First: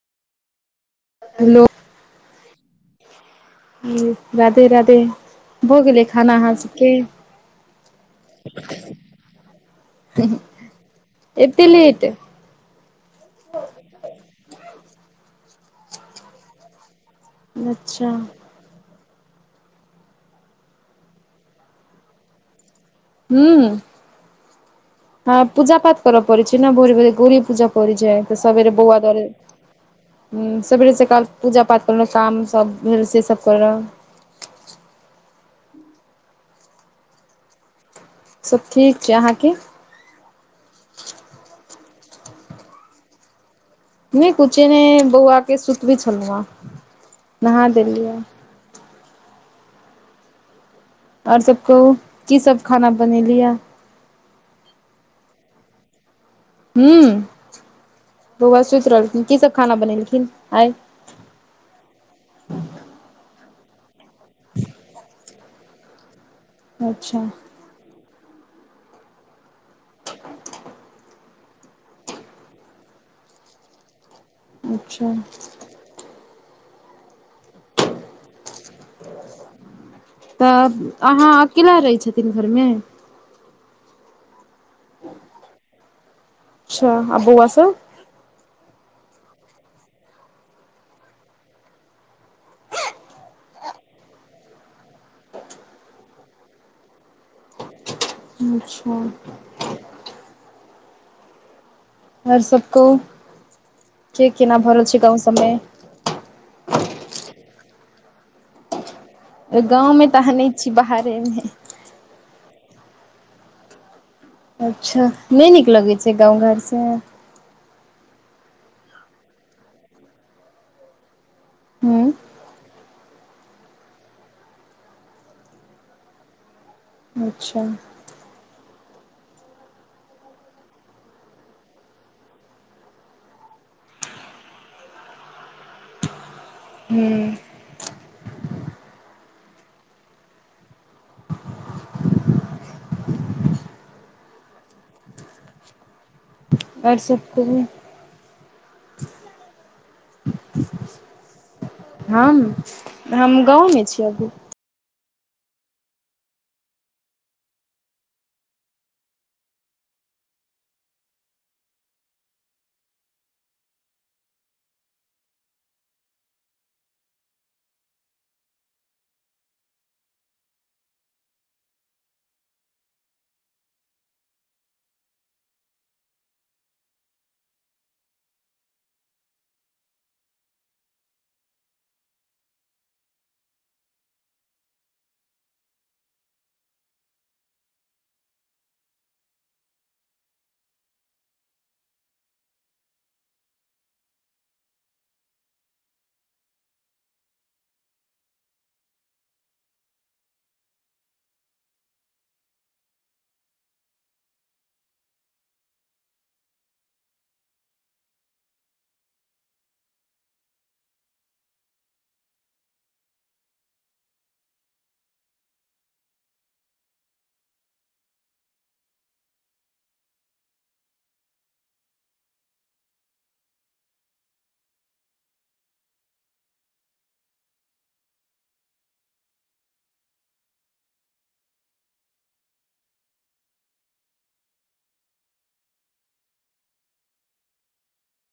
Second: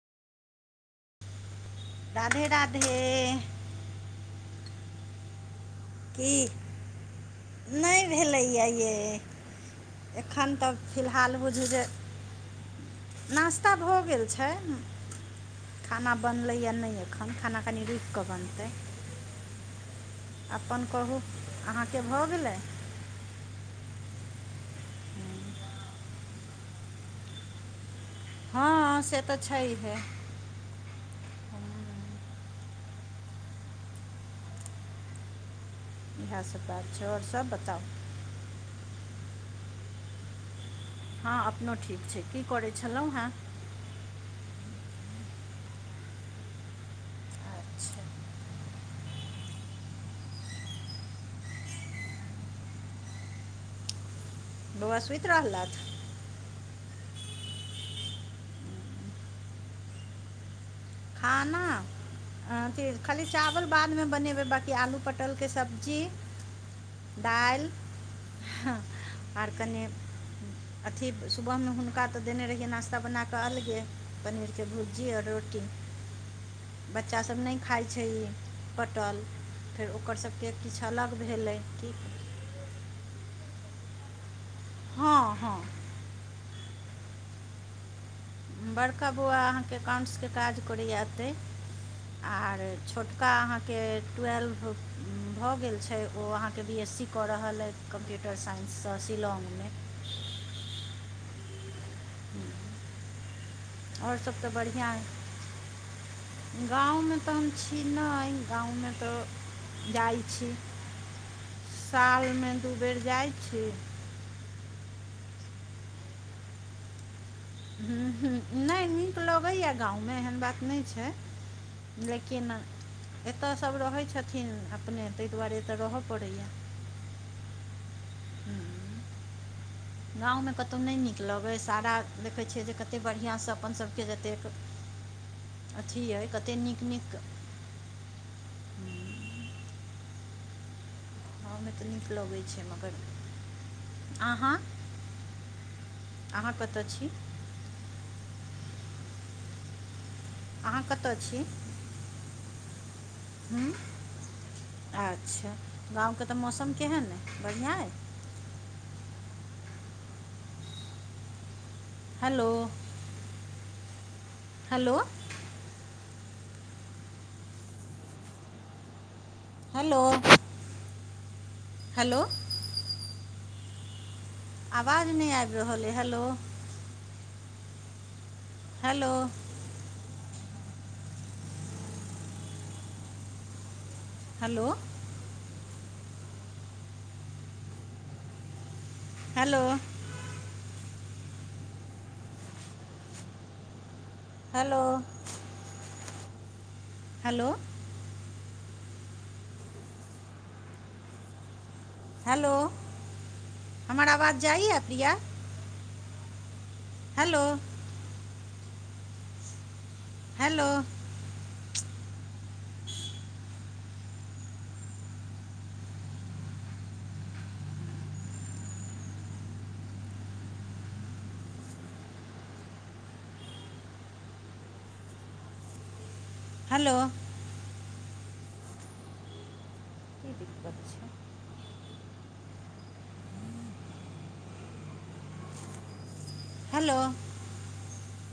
Hello राधे-राधे। हूं राधे-राधे भऽ गेलै खाना अहाँ सबके नै भेलैया यैय एखन तऽ फिल्हाल बुझू एते जे लेट नास्ता भऽ गेल छै, खाना बनलैए नै एकख खन खाना कनी अच्छा रुइक कऽ बनतै अपन कहू अहाँके भऽ गेलै हुंअ हँ पूजा-पाठ करऽ पड़ै छै न भोरे-भोरे, गौड़ी पूजअ परैछै आई से सबेरे बौआ हँ से दुआरे तऽ छैहे ह्म सबेरे सकाल पूजा-पाठ कलेलौं, साम सब भेल से सब करब इएह सब बात छै और सब बताउ सब ठीक छै अहाँके हँ अपनो ठीक छै की करै छलौहैं नै कुछ एनहे बौआ के सुतबै छलु हँ नहा अच्छा देलियै और सब कहू की सब खाना बनेलीया बौआ सुइत रहलथ ह्म बौआ सुइत रहलखिन, की सब खाना बनेलखिन आय खाना अ अथी खाली चावल बाद में बनेबै बाँकी आलू पटल के सब्जी अच्छा दाइल हँ आर कनी अथी सुबह में हुनका तऽ देने रहियै नाश्ता बना कऽ अलगे पनीरके भुजी अच्छा और रोटी बच्चा सब नै खाइ छै ई पटल फेर ओकर सबके किछ अलग भेलै दिन भर में हँ-हँ अच्छा आ बौआ सब बड़का बौआ अहाँके अकाउंट्स के काज करैए एतै आर छोटका अहाँके टुएल्भ भऽ गेल छै ओ अहाँके बी एस सी कऽ रहल अइ कम्प्यूटर साइंस अच्छा स शिलांग में आर सब कहु आओर के सभ तऽ केना भऽ रहल छै गाँव सब में गाँव में तऽ हम छी नय, गाँव में तऽ गाँव में तऽ अहाँ नै छी बाहरे में साल में दू बेर जाइ छी अच्छा नै नीक लगै छै गाँव घर से हूं-हूं नै नीक लगैए गाँव में एहन बात नै छै हूँ लेकिन एतऽ सब रहै छथिन अपने तय दुआरे एतऽ रहऽ पड़ैया अच्छा गाँव में कतौ नै नीक लगै सारा देखै छियै जे कते बढ़ियां स अपन सबके जतेक अथी अइ कते नीक-नीक हूँ गांव में तो नीक लगै छै मगर, आहाँ आर सब कहु अहाँ कतऽ छी हम- हम गाँव में छी अभी आच्छा गाँव के तऽ मौसम केहन अइ, बढ़िआँ अइ हेलो, हेलो हेलो हेलो। आवाज नहि आबि रहल अइ hello. Hello. Hello. Hello. Hello. Hello. Hello हमर आवाज जाइया प्रिया? हलो। हलो। हलो। की दिक्कत छै हलो।